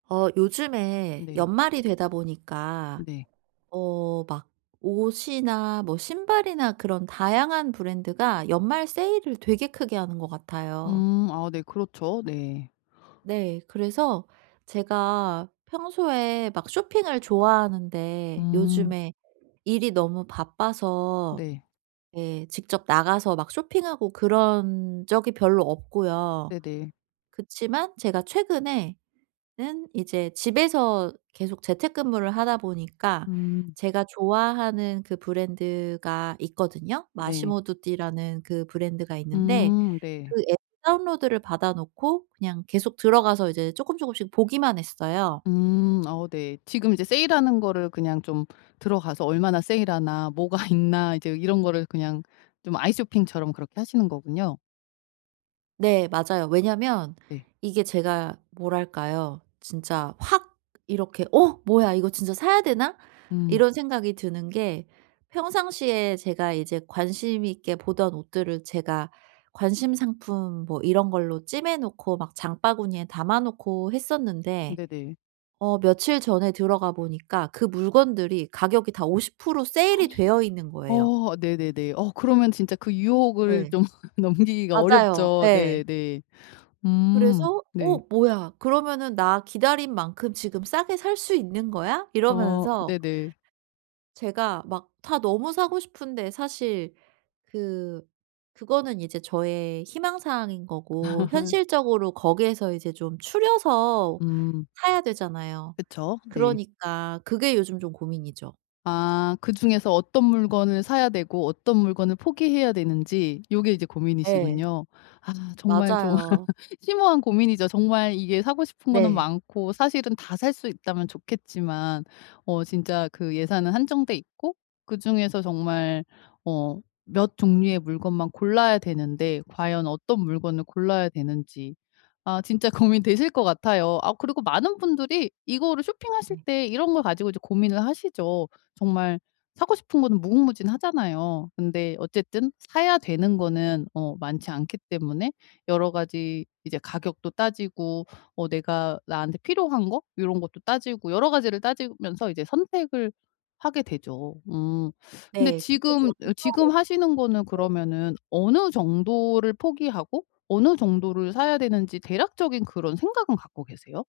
어 요즘에 네. 연말이 되다 보니까 네. 어 막 옷이나 뭐 신발이나 그런 다양한 브랜드가 연말 세일을 되게 크게 하는 것 같아요. 음 아 네 그렇죠. 네. 네. 그래서 제가 평소에 막 쇼핑을 좋아하는데 음. 요즘에 일이 너무 바빠서 네. 예 직접 나가서 막 쇼핑하고 그런 적이 별로 없고요. 네네. 그치만 제가 최근에 는 이제 집에서 계속 재택근무를 하다 보니까 음. 제가 좋아하는 그 브랜드가 있거든요. 네. 마시모두띠라는 그 브랜드가 있는데 음 네. 그 앱 다운로드를 받아 놓고 그냥 계속 들어가서 이제 쪼끔쪼금씩 보기만 했어요. 음 어 네. 지금 이제 세일하는 거를 그냥 좀 들어가서 '얼마나 세일하나? 뭐가 있나?' 이제 이런 거를 그냥 좀 아이쇼핑처럼 그렇게 하시는 거군요. 네 맞아요. 왜냐면 네. 이게 제가 뭐랄까요 진짜 확 이렇게 '어 뭐야? 이거 진짜 사야 되나?' 음. 이런 생각이 드는 게 평상시에 제가 이제 관심 있게 보던 옷들을 제가 관심 상품 뭐 이런 걸로 찜해 놓고 막 장바구니에 담아 놓고 했었는데 네네. 어 며칠 전에 들어가 보니까 그 물건들이 가격이 다 50% 세일이 되어 있는 거예요. 어 네네네. 어 그러면 진짜 그 유혹을 예. 좀 넘기기가 맞아요. 어렵죠. 예. 네네 네. 음 그래서 '어 네. 뭐야? 그러면은 나 기다린 만큼 지금 싸게 살 수 있는 거야?' 어 이러면서 네네. 제가 막 다 너무 사고 싶은데 사실 그 그거는 이제 저의 희망 사항인 거고 현실적으로 거기에서 이제 좀 추려서 음. 사야 되잖아요. 그쵸. 네. 그러니까 그게 요즘 좀 고민이죠. 아 그중에서 어떤 물건을 사야 되고 어떤 물건을 포기해야 되는지 요게 이제 예. 고민이시군요. 아 정말 좀 맞아요. 심오한 고민이죠. 정말 이게 사고 싶은 거는 네 많고 사실은 다 살 수 있다면 좋겠지만 어 진짜 그 예산은 한정돼 있고 그중에서 정말 어 몇 종류의 물건만 골라야 되는데 과연 어떤 물건을 골라야 되는지 아 진짜 고민되실 것 같아요. 아 그리고 많은 분들이 이거를 쇼핑하실 네. 때 이런 걸 가지고 이제 고민을 하시죠. 정말 사고 싶은 거는 무궁무진하잖아요. 근데 어쨌든 사야 되는 거는 어 많지 않기 때문에 여러 가지 이제 가격도 따지고 어 내가 나한테 필요한 거 요런 것도 따지고 여러 가지를 따지면서 이제 선택을 하게 되죠. 음 근데 네. 근데 지금 어 저는 또 지금 하시는 거는 네. 그러면은 어느 정도를 포기하고 어느 정도를 사야 되는지 대략적인 그런 생각은 갖고 계세요?